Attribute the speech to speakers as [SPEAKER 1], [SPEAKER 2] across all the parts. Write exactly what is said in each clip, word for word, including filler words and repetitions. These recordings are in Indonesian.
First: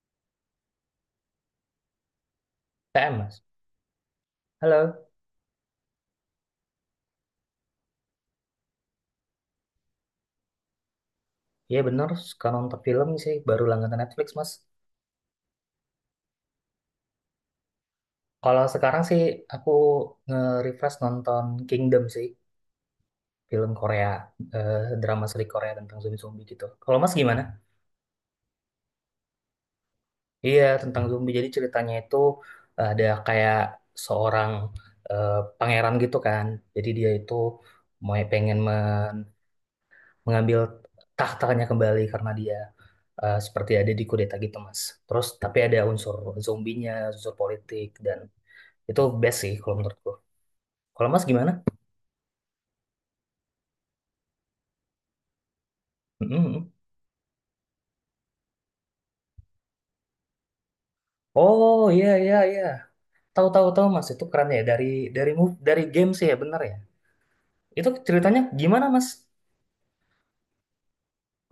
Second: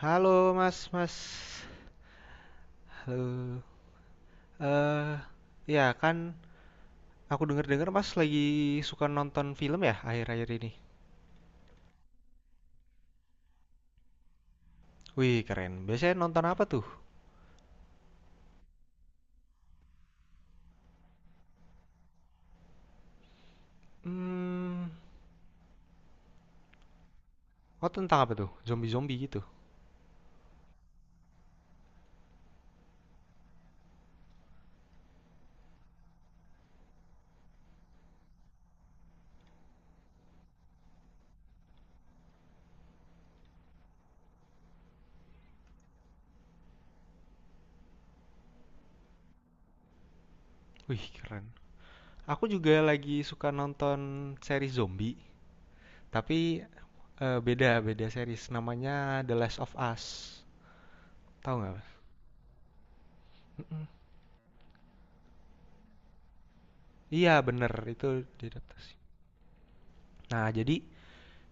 [SPEAKER 1] Halo Mas, Mas.
[SPEAKER 2] T M, Mas.
[SPEAKER 1] Halo.
[SPEAKER 2] Halo.
[SPEAKER 1] Eh, ya kan aku denger-dengar Mas lagi suka nonton film ya akhir-akhir ini.
[SPEAKER 2] Iya bener, suka nonton film sih, baru langganan Netflix, Mas.
[SPEAKER 1] Wih, keren. Biasanya nonton apa tuh?
[SPEAKER 2] Kalau sekarang sih aku nge-refresh nonton Kingdom sih, film Korea,
[SPEAKER 1] Hmm,
[SPEAKER 2] eh, drama seri Korea tentang zombie-zombie gitu. Kalau Mas gimana?
[SPEAKER 1] oh tentang apa tuh? Zombie-zombie gitu.
[SPEAKER 2] Iya, tentang zombie. Jadi ceritanya itu ada kayak seorang eh, pangeran gitu kan. Jadi dia itu mau pengen men mengambil tahtanya kembali karena dia eh, seperti ada di kudeta gitu Mas. Terus tapi ada unsur zombinya, unsur politik dan itu best sih kalau menurutku.
[SPEAKER 1] Wih,
[SPEAKER 2] Kalau Mas
[SPEAKER 1] keren.
[SPEAKER 2] gimana?
[SPEAKER 1] Aku juga lagi suka nonton seri zombie, tapi
[SPEAKER 2] Mm-mm.
[SPEAKER 1] eh, beda beda series namanya The Last of Us. Tahu nggak?
[SPEAKER 2] Oh,
[SPEAKER 1] Mas?
[SPEAKER 2] iya, iya, iya. Tahu, tahu,
[SPEAKER 1] Mm-mm.
[SPEAKER 2] tahu, Mas itu keren ya dari dari move dari game sih ya bener ya.
[SPEAKER 1] Iya, bener
[SPEAKER 2] Itu
[SPEAKER 1] itu
[SPEAKER 2] ceritanya gimana
[SPEAKER 1] diadaptasi.
[SPEAKER 2] Mas?
[SPEAKER 1] Nah, jadi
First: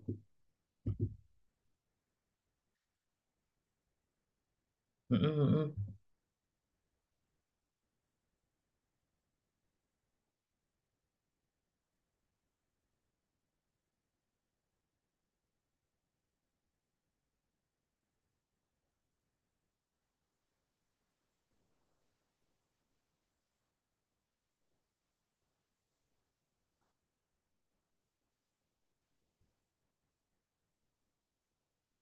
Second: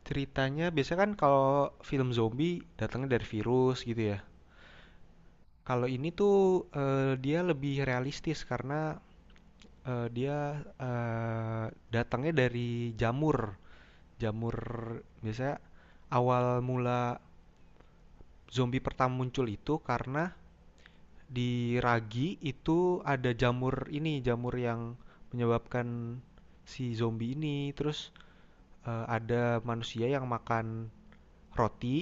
[SPEAKER 1] ceritanya biasanya kan kalau film zombie datangnya dari virus gitu ya.
[SPEAKER 2] Mm-mm,
[SPEAKER 1] Kalau
[SPEAKER 2] mm-mm.
[SPEAKER 1] ini tuh eh, dia lebih realistis karena eh, dia eh, datangnya dari jamur. Jamur biasanya awal mula zombie pertama muncul itu karena di ragi itu ada jamur ini, jamur yang menyebabkan si zombie ini. Terus eh, ada manusia yang makan roti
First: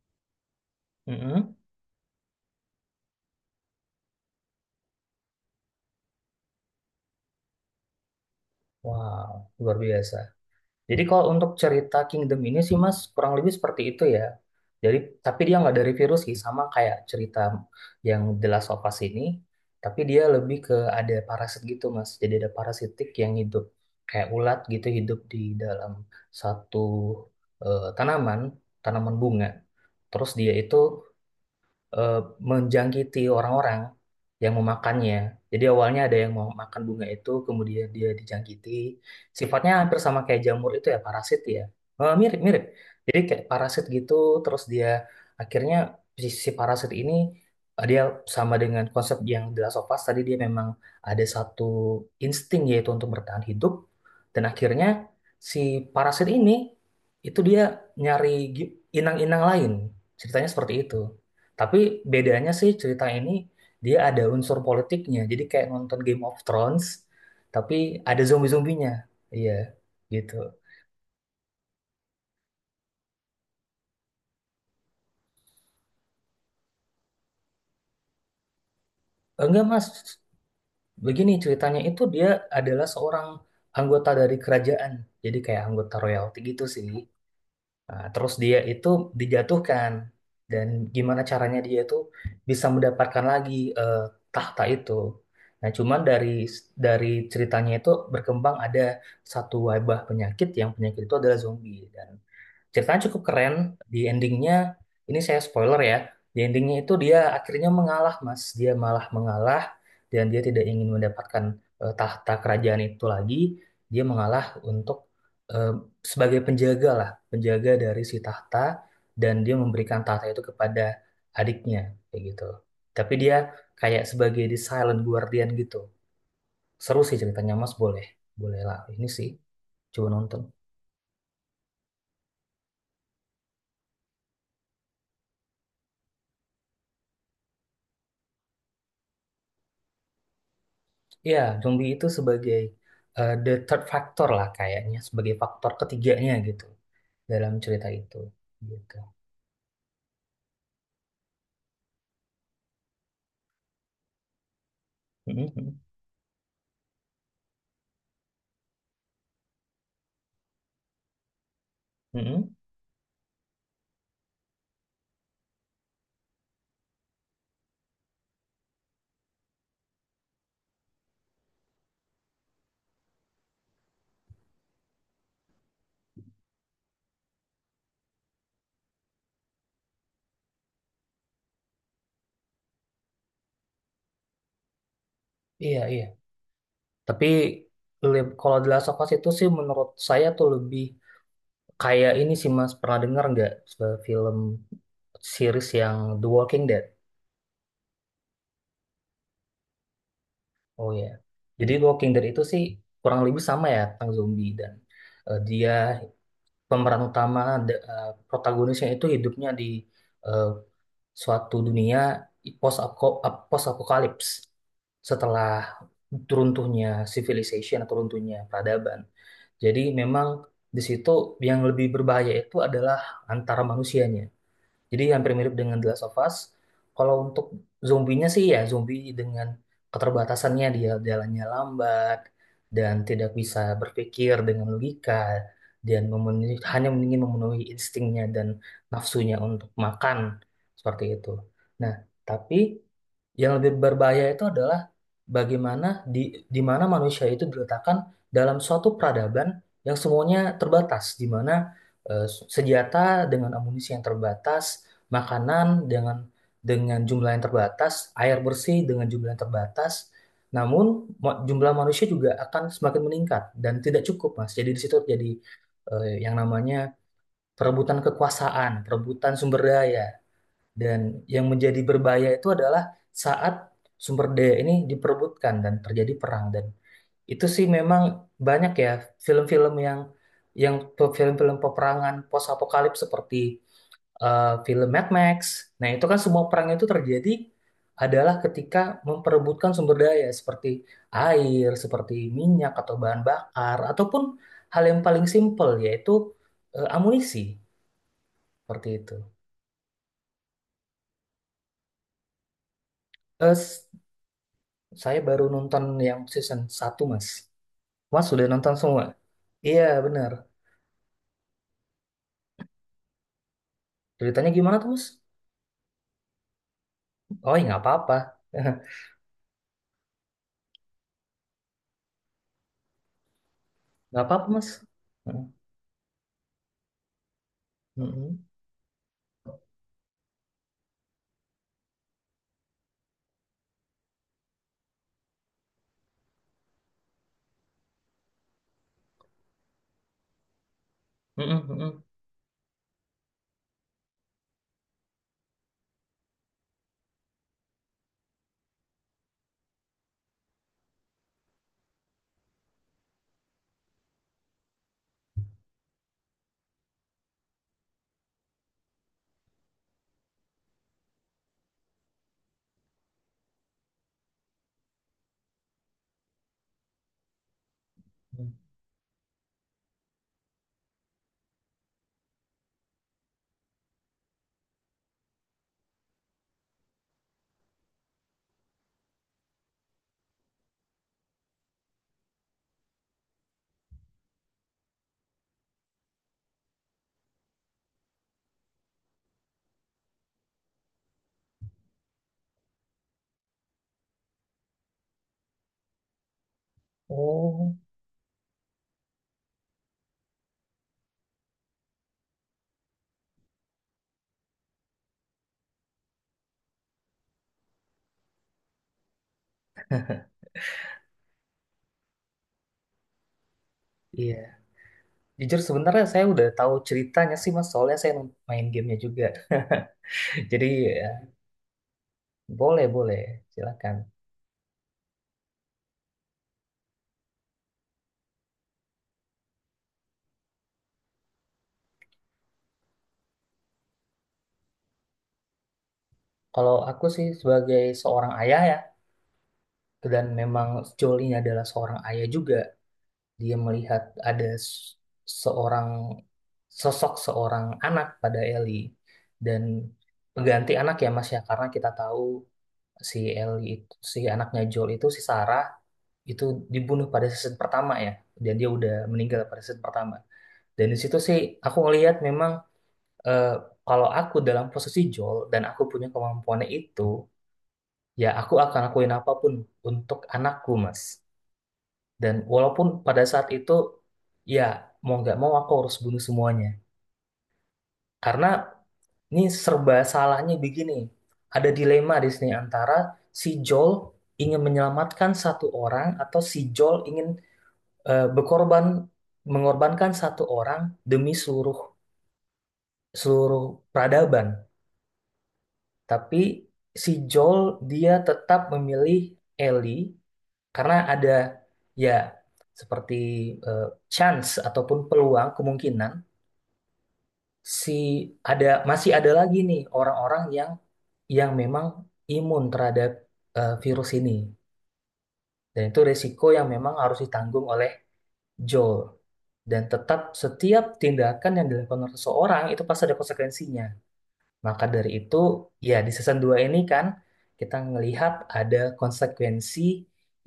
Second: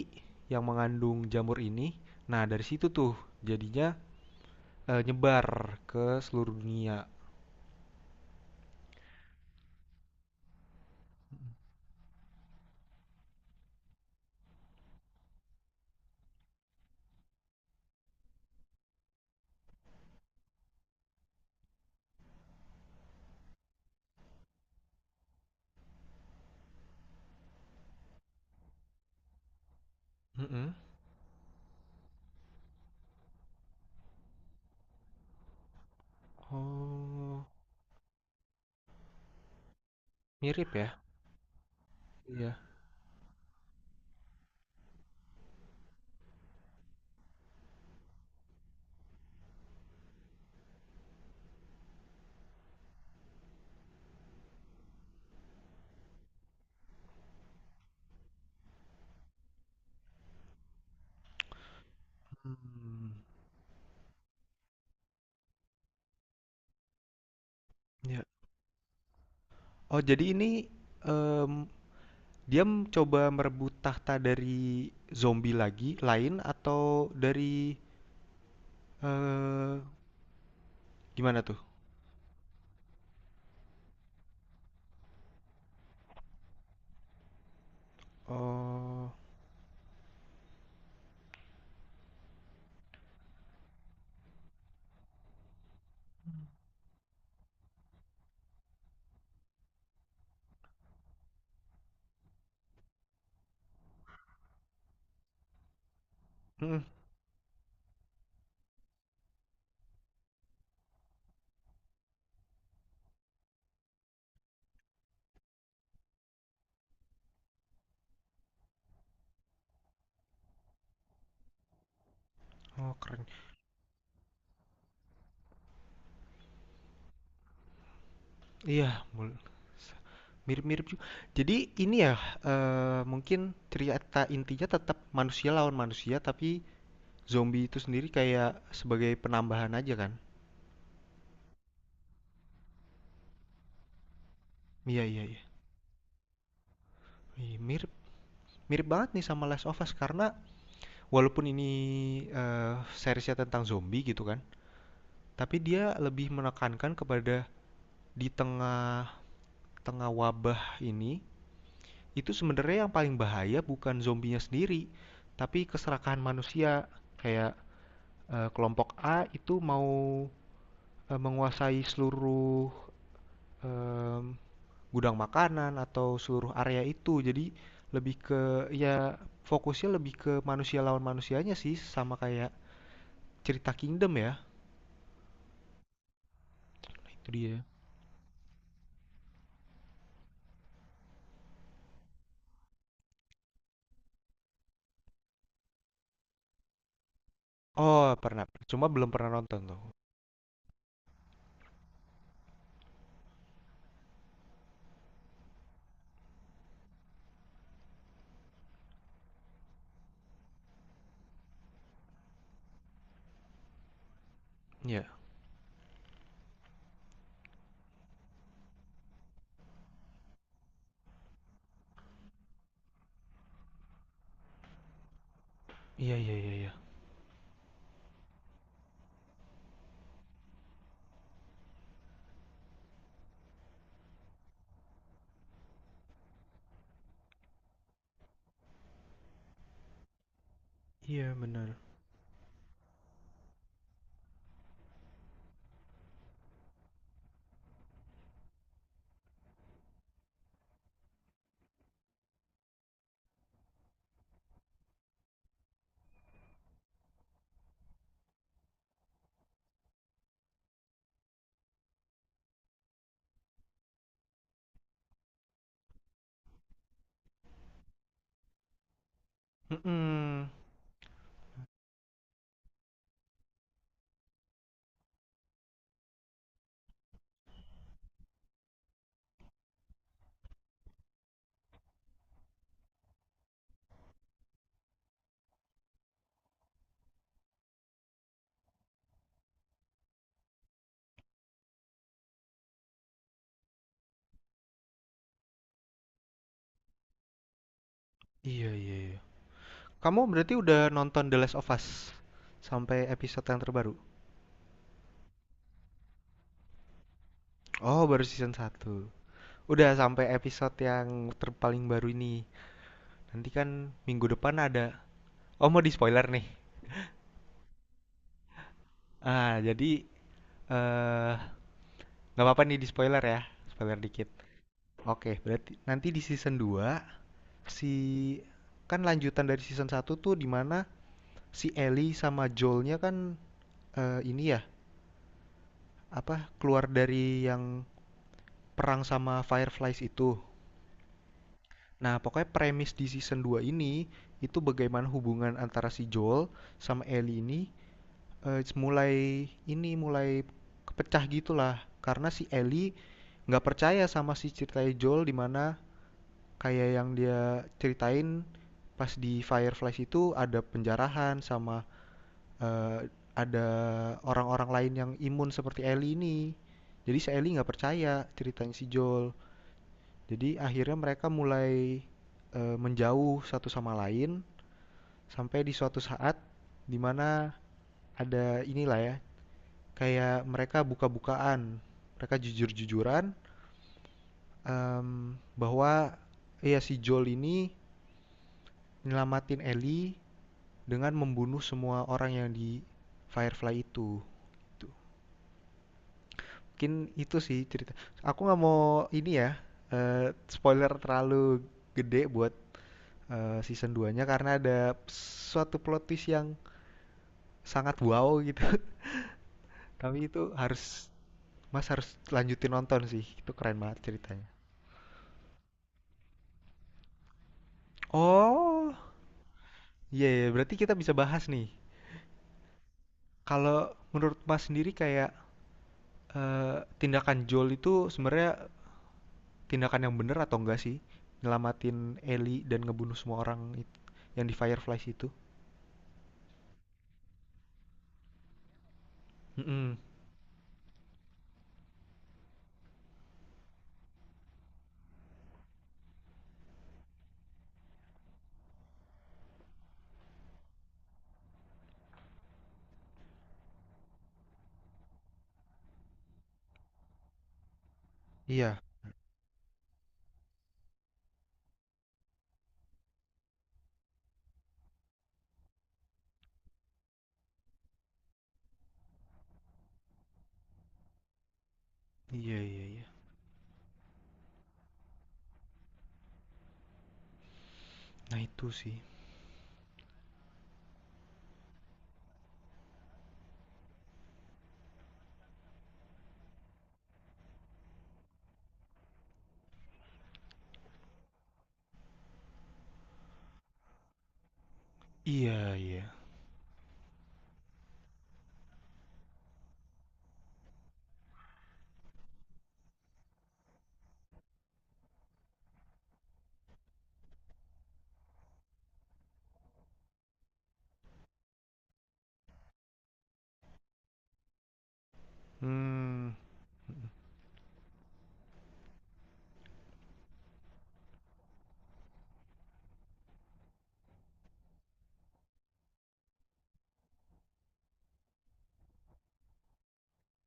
[SPEAKER 1] yang mengandung
[SPEAKER 2] Mm-mm.
[SPEAKER 1] jamur ini. Nah, dari situ tuh jadinya eh, nyebar ke seluruh dunia.
[SPEAKER 2] Wow, luar biasa. Jadi kalau untuk cerita Kingdom ini sih Mas kurang lebih seperti itu ya. Jadi tapi dia nggak dari virus sih sama kayak cerita yang The Last of Us ini, tapi dia lebih ke ada parasit gitu Mas. Jadi ada parasitik yang hidup kayak ulat gitu hidup di dalam satu eh, tanaman, tanaman bunga. Terus dia
[SPEAKER 1] Mm-mm.
[SPEAKER 2] itu eh, menjangkiti orang-orang yang memakannya. Jadi awalnya ada yang mau makan bunga itu,
[SPEAKER 1] Oh,
[SPEAKER 2] kemudian dia dijangkiti. Sifatnya hampir sama kayak jamur
[SPEAKER 1] mirip
[SPEAKER 2] itu
[SPEAKER 1] ya?
[SPEAKER 2] ya, parasit ya. Eh,
[SPEAKER 1] Iya.
[SPEAKER 2] Mirip-mirip. Jadi kayak parasit gitu, terus dia akhirnya si, si parasit ini eh, dia sama dengan konsep yang di Last of Us, tadi dia memang ada satu insting yaitu untuk bertahan hidup. Dan akhirnya si parasit ini itu dia nyari gi- inang-inang lain. Ceritanya seperti itu. Tapi bedanya sih cerita
[SPEAKER 1] Hmm.
[SPEAKER 2] ini dia ada unsur politiknya. Jadi kayak nonton Game of Thrones, tapi ada
[SPEAKER 1] Ya.
[SPEAKER 2] zombie-zombinya. Iya,
[SPEAKER 1] Oh,
[SPEAKER 2] gitu.
[SPEAKER 1] jadi ini em, dia mencoba merebut tahta dari zombie lagi, lain atau dari
[SPEAKER 2] Enggak,
[SPEAKER 1] eh
[SPEAKER 2] Mas. Begini
[SPEAKER 1] gimana tuh?
[SPEAKER 2] ceritanya itu dia adalah seorang anggota dari kerajaan. Jadi kayak anggota royalty gitu sih. Nah, terus dia itu
[SPEAKER 1] Oh,
[SPEAKER 2] dijatuhkan dan gimana caranya dia itu bisa mendapatkan lagi eh, tahta itu. Nah, cuman dari dari ceritanya itu berkembang ada satu wabah penyakit yang penyakit itu adalah zombie dan ceritanya cukup keren. Di endingnya, ini saya spoiler ya. Di endingnya
[SPEAKER 1] mm-mm.
[SPEAKER 2] itu dia akhirnya mengalah, Mas. Dia malah mengalah dan dia tidak ingin mendapatkan eh, tahta kerajaan itu lagi. Dia mengalah untuk eh, sebagai penjaga lah, penjaga dari si tahta dan dia memberikan tahta itu kepada adiknya kayak gitu.
[SPEAKER 1] Oh,
[SPEAKER 2] Tapi
[SPEAKER 1] keren.
[SPEAKER 2] dia kayak sebagai the silent guardian gitu. Seru sih ceritanya, Mas. Boleh, boleh lah.
[SPEAKER 1] Iya,
[SPEAKER 2] Ini sih
[SPEAKER 1] mul-
[SPEAKER 2] coba nonton.
[SPEAKER 1] mirip-mirip juga. Jadi ini ya eh, mungkin cerita intinya tetap manusia lawan manusia tapi zombie itu sendiri kayak sebagai penambahan aja kan.
[SPEAKER 2] Ya, zombie itu sebagai eh, the third factor lah kayaknya,
[SPEAKER 1] Iya iya
[SPEAKER 2] sebagai
[SPEAKER 1] iya.
[SPEAKER 2] faktor ketiganya gitu dalam
[SPEAKER 1] Iya,
[SPEAKER 2] cerita
[SPEAKER 1] mirip
[SPEAKER 2] itu.
[SPEAKER 1] mirip
[SPEAKER 2] Gitu.
[SPEAKER 1] banget nih sama Last of Us karena walaupun ini eh, seriesnya tentang zombie gitu kan, tapi
[SPEAKER 2] Mhm.
[SPEAKER 1] dia lebih menekankan kepada di tengah tengah wabah ini itu
[SPEAKER 2] Mhm.
[SPEAKER 1] sebenarnya yang paling bahaya bukan zombinya sendiri, tapi keserakahan manusia kayak eh, kelompok A itu mau eh, menguasai seluruh em, gudang makanan atau seluruh area itu. Jadi lebih ke ya fokusnya lebih ke manusia lawan manusianya sih sama kayak cerita Kingdom ya.
[SPEAKER 2] Iya, iya.
[SPEAKER 1] Nah,
[SPEAKER 2] Tapi
[SPEAKER 1] itu dia.
[SPEAKER 2] le- kalau The Last of Us itu sih menurut saya tuh lebih kayak ini sih Mas, pernah dengar nggak se- film series yang The Walking Dead?
[SPEAKER 1] Oh, pernah. Cuma belum pernah nonton tuh.
[SPEAKER 2] Oh ya. Jadi The Walking Dead itu sih kurang lebih sama ya tentang zombie dan eh, dia pemeran utama, ada, eh, protagonisnya itu hidupnya di eh, suatu dunia post post apokalips
[SPEAKER 1] Iya.
[SPEAKER 2] setelah runtuhnya civilization atau runtuhnya peradaban. Jadi memang di situ yang lebih berbahaya itu adalah antara manusianya. Jadi hampir mirip dengan The Last
[SPEAKER 1] Iya,
[SPEAKER 2] of
[SPEAKER 1] iya,
[SPEAKER 2] Us.
[SPEAKER 1] iya, iya.
[SPEAKER 2] Kalau untuk zombinya sih ya zombie dengan keterbatasannya dia jalannya lambat dan tidak bisa berpikir dengan logika dan memenuhi, hanya ingin memenuhi instingnya dan nafsunya untuk makan seperti itu.
[SPEAKER 1] Iya, benar.
[SPEAKER 2] Nah, tapi yang lebih berbahaya itu adalah bagaimana di di mana manusia itu diletakkan dalam suatu peradaban yang semuanya terbatas, di mana eh, senjata dengan amunisi yang terbatas, makanan dengan dengan jumlah yang terbatas, air bersih dengan jumlah yang terbatas. Namun mo- jumlah manusia juga akan semakin meningkat dan tidak cukup, Mas. Jadi di situ jadi eh, yang namanya perebutan kekuasaan, perebutan sumber daya.
[SPEAKER 1] Mm-mm.
[SPEAKER 2] Dan yang menjadi berbahaya itu adalah saat sumber daya ini diperebutkan dan terjadi perang dan itu sih memang banyak ya film-film yang yang film-film peperangan post apokalips seperti eh, film Mad Max. Nah, itu kan semua perang itu terjadi adalah ketika memperebutkan sumber daya seperti air, seperti minyak atau bahan bakar ataupun hal yang paling simpel yaitu eh, amunisi
[SPEAKER 1] Iya,
[SPEAKER 2] seperti
[SPEAKER 1] iya,
[SPEAKER 2] itu.
[SPEAKER 1] iya. Kamu berarti udah nonton The Last of Us sampai episode
[SPEAKER 2] Eh,
[SPEAKER 1] yang
[SPEAKER 2] s-
[SPEAKER 1] terbaru?
[SPEAKER 2] Saya baru nonton yang season satu, Mas.
[SPEAKER 1] Oh, baru
[SPEAKER 2] Mas sudah
[SPEAKER 1] season
[SPEAKER 2] nonton
[SPEAKER 1] satu.
[SPEAKER 2] semua? Iya,
[SPEAKER 1] Udah sampai
[SPEAKER 2] benar.
[SPEAKER 1] episode yang terpaling baru ini. Nanti kan minggu
[SPEAKER 2] Ceritanya
[SPEAKER 1] depan
[SPEAKER 2] gimana
[SPEAKER 1] ada.
[SPEAKER 2] tuh, Mas?
[SPEAKER 1] Oh mau di spoiler nih.
[SPEAKER 2] Oh, ya nggak apa-apa.
[SPEAKER 1] Ah jadi eh nggak apa-apa nih di spoiler ya. Spoiler
[SPEAKER 2] Nggak
[SPEAKER 1] dikit.
[SPEAKER 2] apa-apa, Mas.
[SPEAKER 1] Oke berarti nanti di season dua si
[SPEAKER 2] Mm-mm.
[SPEAKER 1] kan lanjutan dari season satu tuh dimana si Ellie sama Joelnya kan eh, ini ya apa keluar dari yang perang sama Fireflies itu.
[SPEAKER 2] Mm-mm, mm-mm.
[SPEAKER 1] Nah pokoknya premis di season dua ini itu bagaimana hubungan antara si Joel sama Ellie ini Eee, mulai ini, mulai kepecah gitulah, karena si Ellie nggak percaya sama si ceritanya Joel, di mana kayak yang dia ceritain pas di Fireflies itu ada penjarahan sama, eee, ada orang-orang lain yang imun seperti Ellie ini. Jadi si Ellie nggak percaya ceritanya si Joel. Jadi akhirnya mereka mulai, eee, menjauh satu sama lain, sampai di suatu saat di mana ada inilah ya, kayak mereka buka-bukaan, mereka jujur-jujuran em, bahwa ya si Joel ini nyelamatin Ellie dengan membunuh semua orang yang di Firefly itu. Tuh. Mungkin itu sih
[SPEAKER 2] Oh,
[SPEAKER 1] cerita. Aku nggak mau ini ya eh, spoiler terlalu gede buat eh, season dua-nya karena ada suatu plot twist yang sangat wow gitu. Tapi itu harus Mas harus lanjutin nonton sih. Itu keren banget ceritanya.
[SPEAKER 2] iya. Jujur sebenarnya saya udah tahu ceritanya sih, Mas. Soalnya saya main
[SPEAKER 1] Oh,
[SPEAKER 2] gamenya juga.
[SPEAKER 1] iya, iya,
[SPEAKER 2] Jadi,
[SPEAKER 1] berarti kita bisa
[SPEAKER 2] ya,
[SPEAKER 1] bahas nih.
[SPEAKER 2] boleh, boleh.
[SPEAKER 1] Kalau
[SPEAKER 2] Silakan.
[SPEAKER 1] menurut Mas sendiri kayak eh, tindakan Joel itu sebenarnya tindakan yang benar atau enggak sih? Nyelamatin Ellie dan ngebunuh semua orang it- yang di Fireflies itu.
[SPEAKER 2] Kalau aku sih sebagai seorang ayah ya,
[SPEAKER 1] Mm-mm.
[SPEAKER 2] dan memang Jolly adalah seorang ayah juga. Dia melihat ada s- seorang sosok seorang anak pada Ellie dan pengganti anak ya Mas ya karena kita tahu si Ellie itu si anaknya Joel itu si Sarah itu dibunuh pada season pertama ya dan dia
[SPEAKER 1] Iya,
[SPEAKER 2] udah meninggal pada season pertama dan di situ sih aku ngelihat memang eh, kalau aku dalam posisi Joel dan aku punya kemampuannya itu ya aku akan lakuin apapun untuk anakku Mas dan
[SPEAKER 1] iya, iya,
[SPEAKER 2] walaupun
[SPEAKER 1] iya.
[SPEAKER 2] pada saat itu, ya mau nggak mau aku harus bunuh semuanya.
[SPEAKER 1] Nah
[SPEAKER 2] Karena
[SPEAKER 1] itu sih.
[SPEAKER 2] ini serba salahnya begini. Ada dilema di sini antara si Joel ingin menyelamatkan satu orang atau si Joel ingin eh, berkorban mengorbankan satu orang demi seluruh seluruh peradaban.
[SPEAKER 1] Iya, iya.
[SPEAKER 2] Tapi si Joel dia tetap memilih Ellie karena ada ya seperti eh, chance ataupun peluang kemungkinan si ada masih ada lagi nih orang-orang yang yang memang imun terhadap eh, virus ini dan itu
[SPEAKER 1] Hmm,
[SPEAKER 2] resiko yang memang harus ditanggung oleh Joel dan tetap setiap tindakan yang dilakukan oleh seseorang itu pasti ada konsekuensinya maka dari itu ya di season dua ini kan kita melihat ada konsekuensi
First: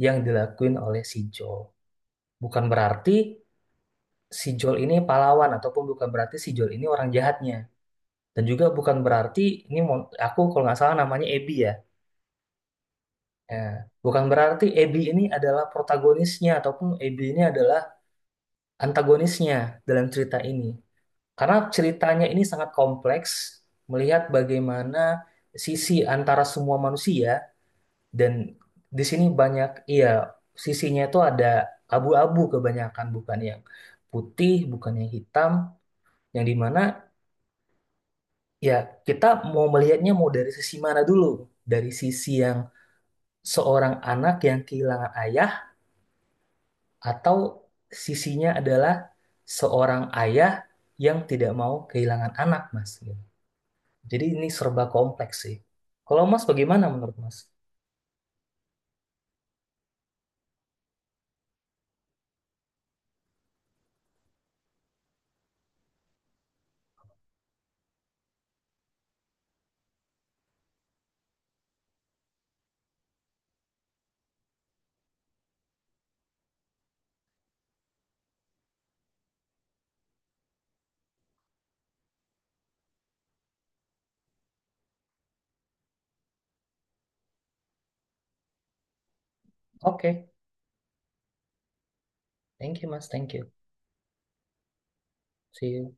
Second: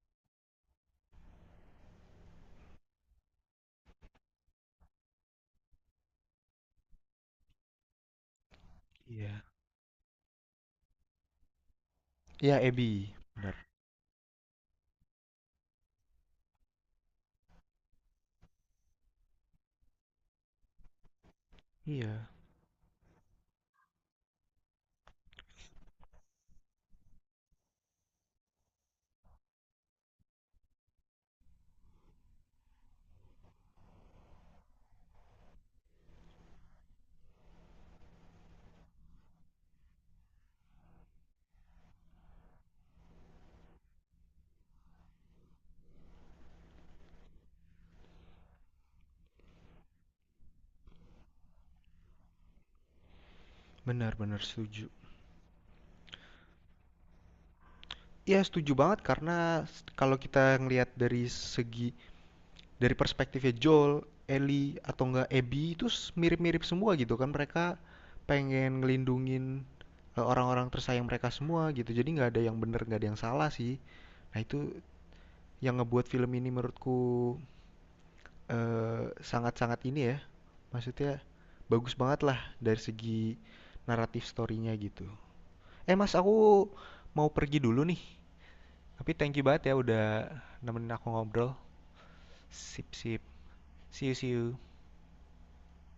[SPEAKER 2] yang dilakuin oleh si Joel bukan berarti si Joel ini pahlawan ataupun bukan berarti si Joel ini orang jahatnya. Dan juga bukan berarti
[SPEAKER 1] iya.
[SPEAKER 2] ini mon- aku kalau nggak salah namanya Abby ya.
[SPEAKER 1] Iya, Abby. Benar.
[SPEAKER 2] Ya, bukan berarti Abby ini adalah protagonisnya ataupun Abby ini adalah antagonisnya dalam cerita ini. Karena ceritanya
[SPEAKER 1] Iya,
[SPEAKER 2] ini sangat kompleks melihat bagaimana sisi antara semua manusia dan di sini banyak iya sisinya itu ada abu-abu kebanyakan bukan yang putih, bukan yang hitam, yang dimana ya kita mau melihatnya mau dari sisi mana dulu? Dari sisi yang seorang anak yang kehilangan ayah atau sisinya adalah seorang ayah yang tidak mau kehilangan anak, Mas. Gitu. Jadi
[SPEAKER 1] benar-benar
[SPEAKER 2] ini serba
[SPEAKER 1] setuju.
[SPEAKER 2] kompleks sih. Kalau Mas bagaimana menurut Mas?
[SPEAKER 1] Iya, setuju banget karena s- kalau kita ngelihat dari segi dari perspektifnya Joel, Ellie atau enggak Abby itu mirip-mirip semua gitu kan mereka pengen ngelindungin eh, orang-orang tersayang mereka semua gitu jadi nggak ada yang bener nggak ada yang salah sih nah itu yang ngebuat film ini menurutku eh, sangat-sangat ini ya maksudnya bagus banget lah dari segi naratif storynya gitu eh mas aku mau pergi dulu nih tapi thank you banget ya udah
[SPEAKER 2] Oke.
[SPEAKER 1] nemenin aku ngobrol
[SPEAKER 2] Thank you,
[SPEAKER 1] sip
[SPEAKER 2] Mas.
[SPEAKER 1] sip
[SPEAKER 2] Thank you.
[SPEAKER 1] see you see you
[SPEAKER 2] See you.